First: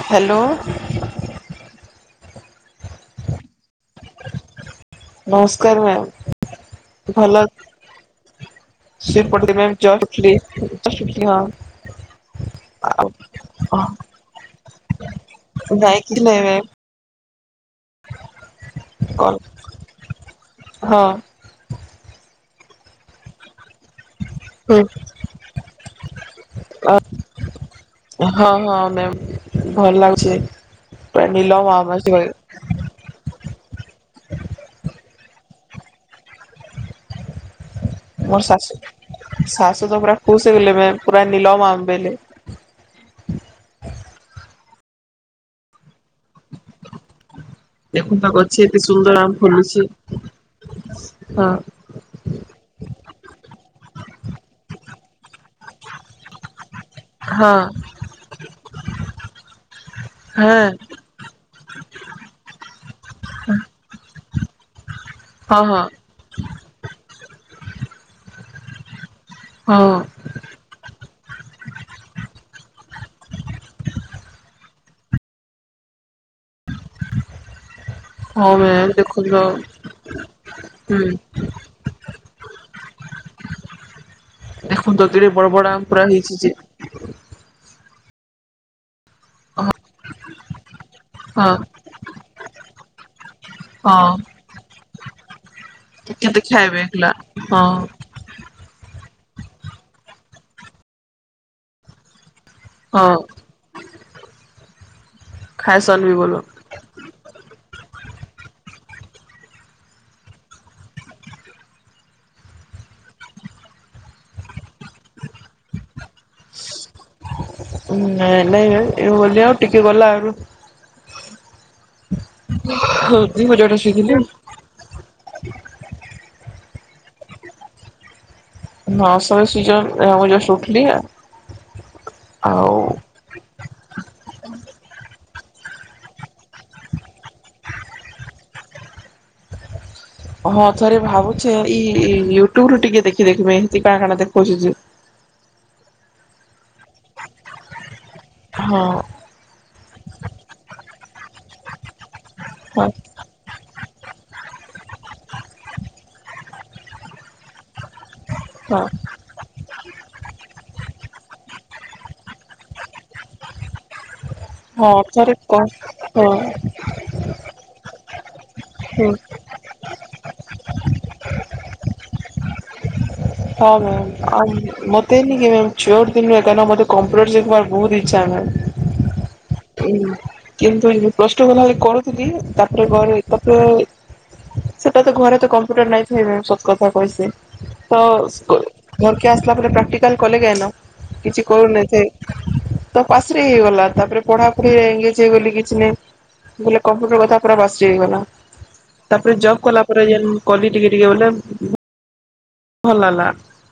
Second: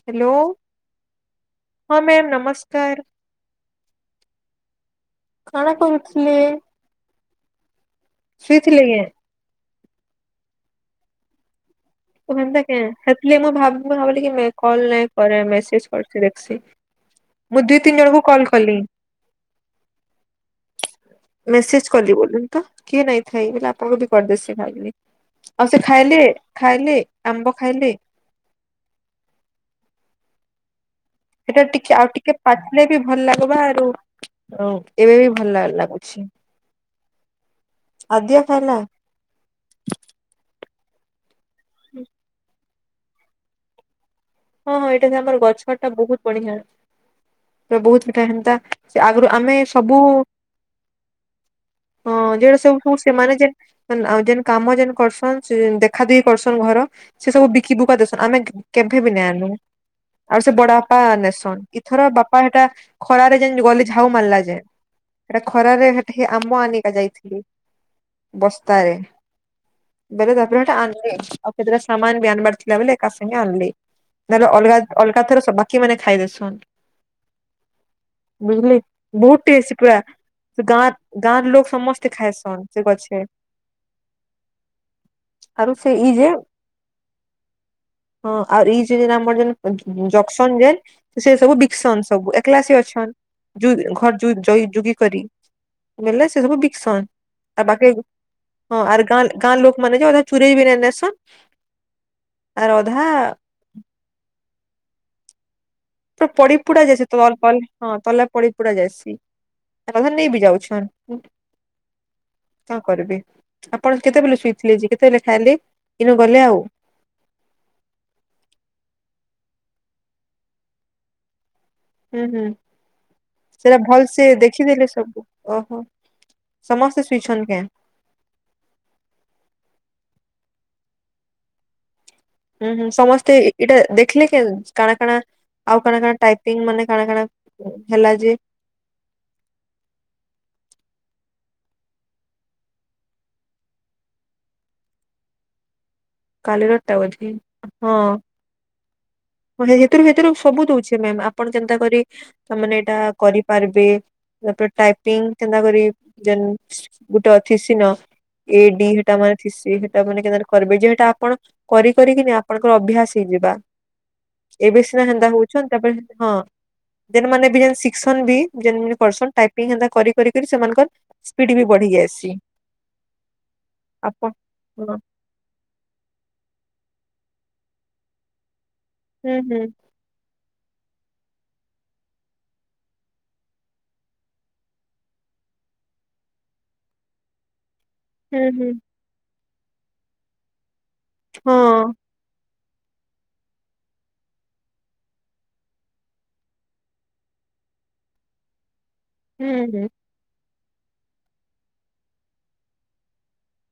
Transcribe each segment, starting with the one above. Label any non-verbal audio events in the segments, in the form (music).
Hello ହଁ ମ ନମସ୍କାର। କାଣା ନମସ୍କାର ମ୍ୟାମ୍ ଭଲ ଶଇଥିଲେ କି? (unintelligible) ହଁ ତ ଭନ୍ତା କେ ଆଉ ସେ ମୁଁ ଭାବିଲି କି କଲ ନଁ କ ମେସେଜ ନାଇଁ କିଛି କରସି ନାଇଁ ଦେଖସି ମ୍ୟାମ୍ ମୁଁ ଦୁଇ ତିନି ଜଣଙ୍କୁ କଲ କଲି କଲ୍ ହଁ ମେସେଜ କଲି ବୋଲି କିଏ ନାଇଥାଏ ବଲେ ଆପଣଙ୍କ କରିଦେ ସେ ହୁଁ (unintelligible) ଆଉ ସେ ଖାଇଲେ? ଖାଇଲେ ଆମ୍ବ ଖାଇଲେ? ହଁ ହଁ (unintelligible) ଭଲ ଲାଗୁ (inaudible) ସେଇଟା ଟିକେ ଆଉ ଟିକେ ପାଟିଲେ ବି ଭଲ ଲାଗ ବା ହ ଏବେ ବି ଭଲ ଲାଗୁଛି ମୋର ଆଦିଆ ଖାଇଲା ଶାଶ ଶାଶୁ ତ ପୁରା ଖୁସି ହେଇଗଲେ ପୁରା ନିଲ ମା ଆବେେଲେ ହଁ ହଁ ଏଇଟା ସେ ଆମର ଗଛ ଟା ବହୁତ ବଢିଆ ବହୁତ ପଥାା ଦେଖୁନ ଗଛ ହେନ୍ତା ଏତେ ସେ ସୁନ୍ଦର ଆଗରୁ ଆମ୍ ଆମେ ଫୁଲୁଛି ସବୁ ହଁ ଅ ଯଟା ସବୁ ସେମାନେ ଯେ ଆଉ ଯେନ୍ କାମ ଯେନ୍ କରସନ୍ ଦେଖା ଦେଇି କରସନ୍ ଘର ସେ ସବୁ ହଁ ବିକି ବିକ ଦସନ ଆମେ କେମ ନ ଆ ହଁ ସେ ବଡ ବାପା ନେସନ ଇଥର ବାପା ସେଟା ଖରାରେ ଗଲେ ଝାଉ ମାର ସେ ସେଟା ହଁ ହଁ। ଖରାରେ ସେଠି ଆମ୍ମ ଆଣିକା ଯାଇଥିଲେ ବସ୍ତାରେ ହଁ ବରା ଦପରାଟା ଆେ ଆଉ କେତେଟା ସମାନ ବି ଆଣିବାର ଥିଲା ବୋଲିଲେ ଏକା ସାଙ୍ଗେ ଆଣିଲି ଧହେଲେ ଅଲଗା ଅଲଗାଥର ବାକି ମାନେ ଖାଇଦସନ୍ ହଁ ବୁଝିଲି ମ୍ୟାମ୍ ଦେଖୁନ ବହୁତ ଟେ ଶ କା ଗାଁ ହୁଁ ଗାଁ ର ଲୋକ ସମସ୍ତେ ଖାଇଏସନ ଛ ଦେଖନ୍ତ ତତିଟ ବଡ ବଡ ଆମ ପୁରା ହେଇଛି ଯେ ହଁ ଆଉ ଏଇ ଯୋଦ ଆମର ଯେ ଜକ୍ସନ ଯେନ୍ (unintelligible) ସେ ହଁ ସବୁ ବିକସନ ସବୁ ଏକଲାସ ଅଛି ହାର୍ ଯୁ ହଁ। ଘର ଯୁ ଜ ଯୁଗ କରି ଲେ ସେ ସବୁ ବିକସନ୍ ଆ ହଁ ବାକି ହଁ ଆଅର୍ ଗାଁ ଗାଁ ଲୋକ ମାନେଛ ଓ ଚୁରେଇ ବେନେଶନ ଆରଧା ହଁ ଖାଇସନ୍ ବି ପୁରା ବୋଲ ପଡି ପୁଡା ଯାଇସି ତଲ (unintelligible) ନାଇଁ ନାଇଁ ଏ ବୋଲି ଆଉ ଟିକେ ଗଲା ଆରୁ ହୁଁ ହୁଁ ଦି ହଜାରଟା ସେଟା ଶୋଇଥିଲି ଭଲସ ଦେଖିଦେଲେ ସବୁ ଓହୋ ସମସ୍ତେ ଶୋଇଛଛନ୍ତି କେ (unintelligible) ଆ ମୁଁ ଜଷ୍ଟ ଉଠିଲି ଆ ହୁଁ ହୁଁ ସମସ୍ତେ ଏଇଟା ଦେଖିଲେ କେ କାଣା କାଣା ଆଉ କାଣା କାଣା ଟାଇପିଙ୍ଗ ମାନେ କାଣା କାଣା ହେଲା ଯେ ହଁ ଥରେ ଭାବୁଛେ ଏଇ ୟୁଟ୍ୟୁବରୁ ଟିକେ ଦେଖି ଦେଖିମି ହେତି କାଣା କାଣା ଦେଖଉଚି ଯେ କାଲିରଟା ବୋଧେ ହଁ। ହଁଥିରୁ ସେଥିରୁ ସବୁ ଦଉଚି ମାମ, ଆପଣ ଯେନ୍ତା ହଁ କରିପାରିବେ ତାପରେ ଟାଇପିଙ୍ଗନ୍ତା କରି ଗୋଟେ ଅଛି ସିନ। ଏ ହଁ ଡି ସେଟା ମାନ ଖସି ସେଟା ମାନ କେ କର୍ବେ ଯେ। ଟା ଆପଣ କରି କରିକିନି ଆପଣଙ୍କର ଅଭ୍ୟାସ ହେଇଯିବା। ଏବେ ହଁ ସିନା ହେନ୍ତା ଥରେ କ ହଉଛନ୍ ତାପରେ ହଁ ଯେନ୍ ମାନେ ବି ଏ ଶିଖ ଶୁନ ବି। ଯେନ୍ ମାନେ ହୁଁ କରସନ୍, ଟାଇପିଙ୍ଗ ହେନ୍ତା କରି କରି କରି ସେମାନଙ୍କର ସ୍ପିଡ ବି ବଢ଼ି ଯାଇସି। ହଁ ମ୍ୟାମ୍ ଆଉ ମତେନିକି ମେମ ଚୋର୍ ନୁହେ କାରଁନ ମତେ କମ୍ପ୍ୟୁଟର ଶିଖବାର ବହୁତ ଇଛ୍ଚା ମାମ୍। ହୁଁ ହୁଁ। କିନ୍ତୁ ପ୍ଲସ ଟୁ କଲା ବେଳେ କରୁଥିଲି, ତାପରେ ଘରେ ତାପରେ ସେଟା ତ ଘରେ ତ କମ୍ପ୍ୟୁଟର ନାଇଁ ଥାଇ ମେମ ସତ କଥା କହିସି। ତ ହୁଁ ଅ ହୁଁ ଘରକେ ଆସ ଲା ପରେ ପ୍ରାକ୍ଟିକଲ କଲେ କାଇନ? କିଛି ହଁ କରୁନଥାଏ। ତ ପାସିରି ଗଲା, ତାପରେ ପଢାପଢି ରେ ଏଙ୍ଗେଜ୍ ହେଇଗଲି କିଛି ନାଇଁ। ବଲେ କମ୍ପ୍ୟୁଟର (unintelligible) ତାପରେ ଜବ୍ କଲା ହୁଁ ପରେ ଯେନ୍ କହଲି ଟିକେ ଟିକେ ବୋଲେ ଭଲ ହେଲା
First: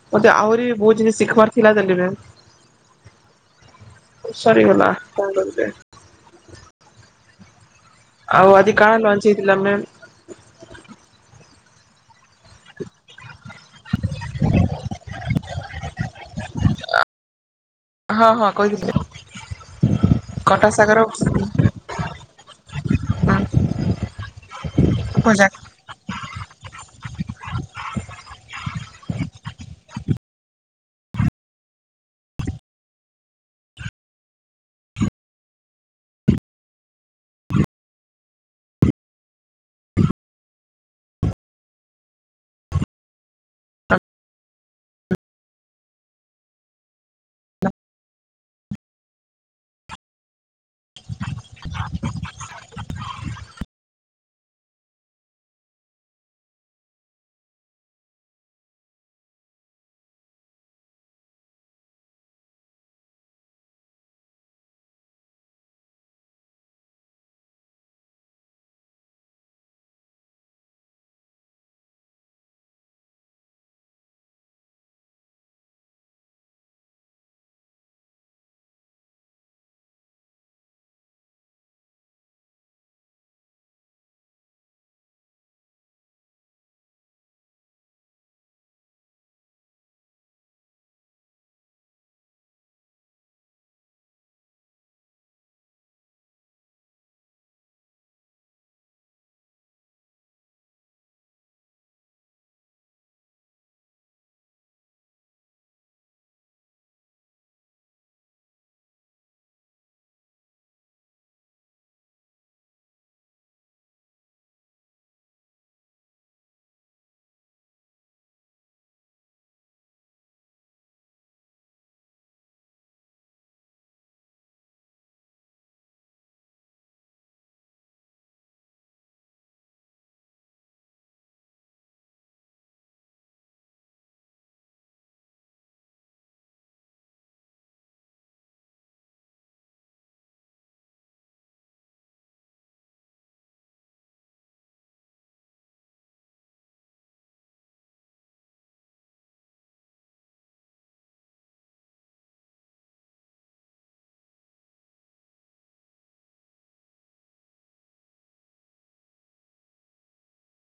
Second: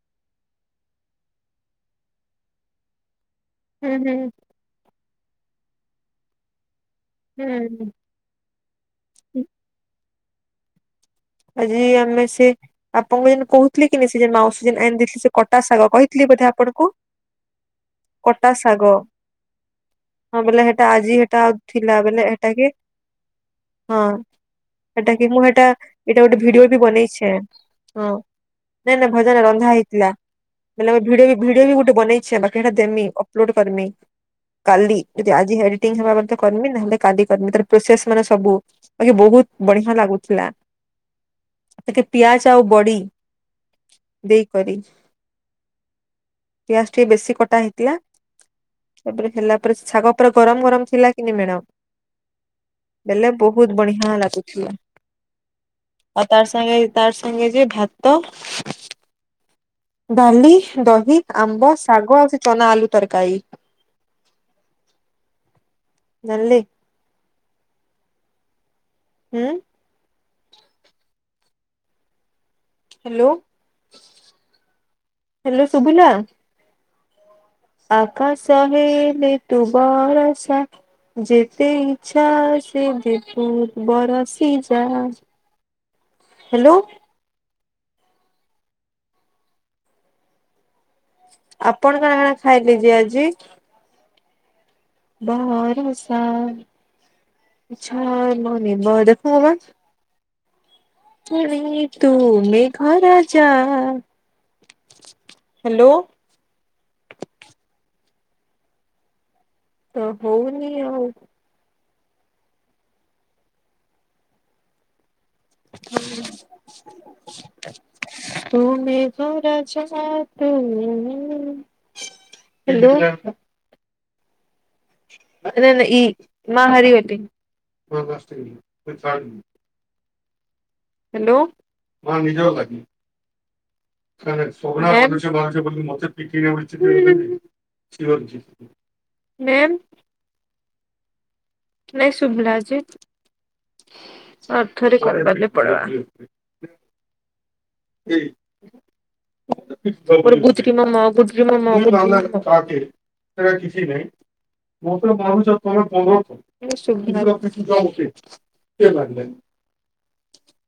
ମୋତେ ଆହୁରି ବି ବହୁତ ଜିନିଷ ଶିଖବାର ଥିଲା ଦେଲି ରେ ହୁଁ ହୁଁ ସରିଗଲା। କଣ କରୁଚେ। ହୁଁ ହଁ। ଆଉ ଆଜି କାଣା ଲଞ୍ଚ ହେଇ ଥିଲା ମ୍ୟାମ୍? ଆଜି ଆମେ ସେଇ ଆପଣଙ୍କୁ ଯେନ୍ କହୁଥିଲି କି ନାଇ ସେ ଯେ ମାଉସୀ ଯେନ୍ ଆନ ଦେଇଥିଲେ ସେ କଟା ଶାଗ କହିଥିଲି ବୋଧେ ଆପଣଙ୍କୁ? ହଁ କଟା ହଁ ଶାଗ କହିଥିଲି ହଁ ବୋଇଲେ କଟା ହେ ଟା ଆଜି ହେ ଟା ଶାଗର ଥିଲା। ବୋଇଲେ ଏଟା କି ହଁ ହେ ଟା କି ମୁଁ ହେ ଟା। ଏଟା ଗୋଟେ ଭିଡିଓ ବି ବନେଇଛେ। ହଁ ନାଇଁ ନାଇଁ ଭଜା ନାଇ ରନ୍ଧା ହେଇଥିଲା ବଲେ ଭିଡିଓ ବି ଗୋଟେ ବନେଇଛେ, ବାକି ହେ ଟା ଦେମି ଅପଲୋଡ କରିମି। କାଲି ଯଦି ଆଜି ଏଡିଟିଂ ହେବା ବୋଲେ ତ କରିମୀ, ନହେଲେ କାଲି କରିମୀ। ତାର ପ୍ରୋସେସ ମାନେ ସବୁ ବାକି ବହୁତ ବଢିଆ ଲାଗୁଥିଲା। ଟିକେ ପିଆଜ ଆଉ ବଡି ଦେଇକରି। ପିଆଜ ଟିକେ ବେଶୀ କଟା ହେଇଥିଲା। ତାପରେ ହେଲା ପରେ ଶାଗ ଉପରେ ଗରମ ଗରମ ଥିଲା କି ମ୍ୟାଡମ୍। ବଲେ ବହୁତ ବଢିଆ ଲା ଗୁ ଥିଲା। ଆଉ ତାର ସାଙ୍ଗେ ତାର ସାଙ୍ଗେ ଯେ ଭାତ, ଡାଲି, ଦହି, ଆମ୍ବ ଶାଗ ଆଉ ସେ ଚନା ଆଳୁ ତରକାରୀ। ନଲି। ହୁଁ। ହାଲୋ ହାଲୋ ସୁଭିଲା? ଆକାଶ ହେଲେ ତୁ ବରସା, ଯେତେ ଇଚ୍ଛା ସେ ଯେ ତୁ ବରସି ଯା। ହାଲୋ। ଆପଣ କାଣା କାଣା ଖାଇଲେ ଯେ ଆଜି? ବରସା ଛର ମନେ ବ ଦେଖ ପୁଣି ତୁମେ ଘ ରାଯା। ହାଲୋ। ତ ହଉନି ଆଉ। ତୁ ମେ ମେଘ ରଜା ତୁ (inaudible) ହ୍ୟାଲୋ। (inaudible) ନାଇଁ ଶୁମଲାଜ ଅଥରେ ଖଲେ ପ (unintelligible) ି ମ ସେ କିଛି ନହି ମତ ମାନ ତମେ ବ କି ଯ ଲାଗିଲ (unintelligible)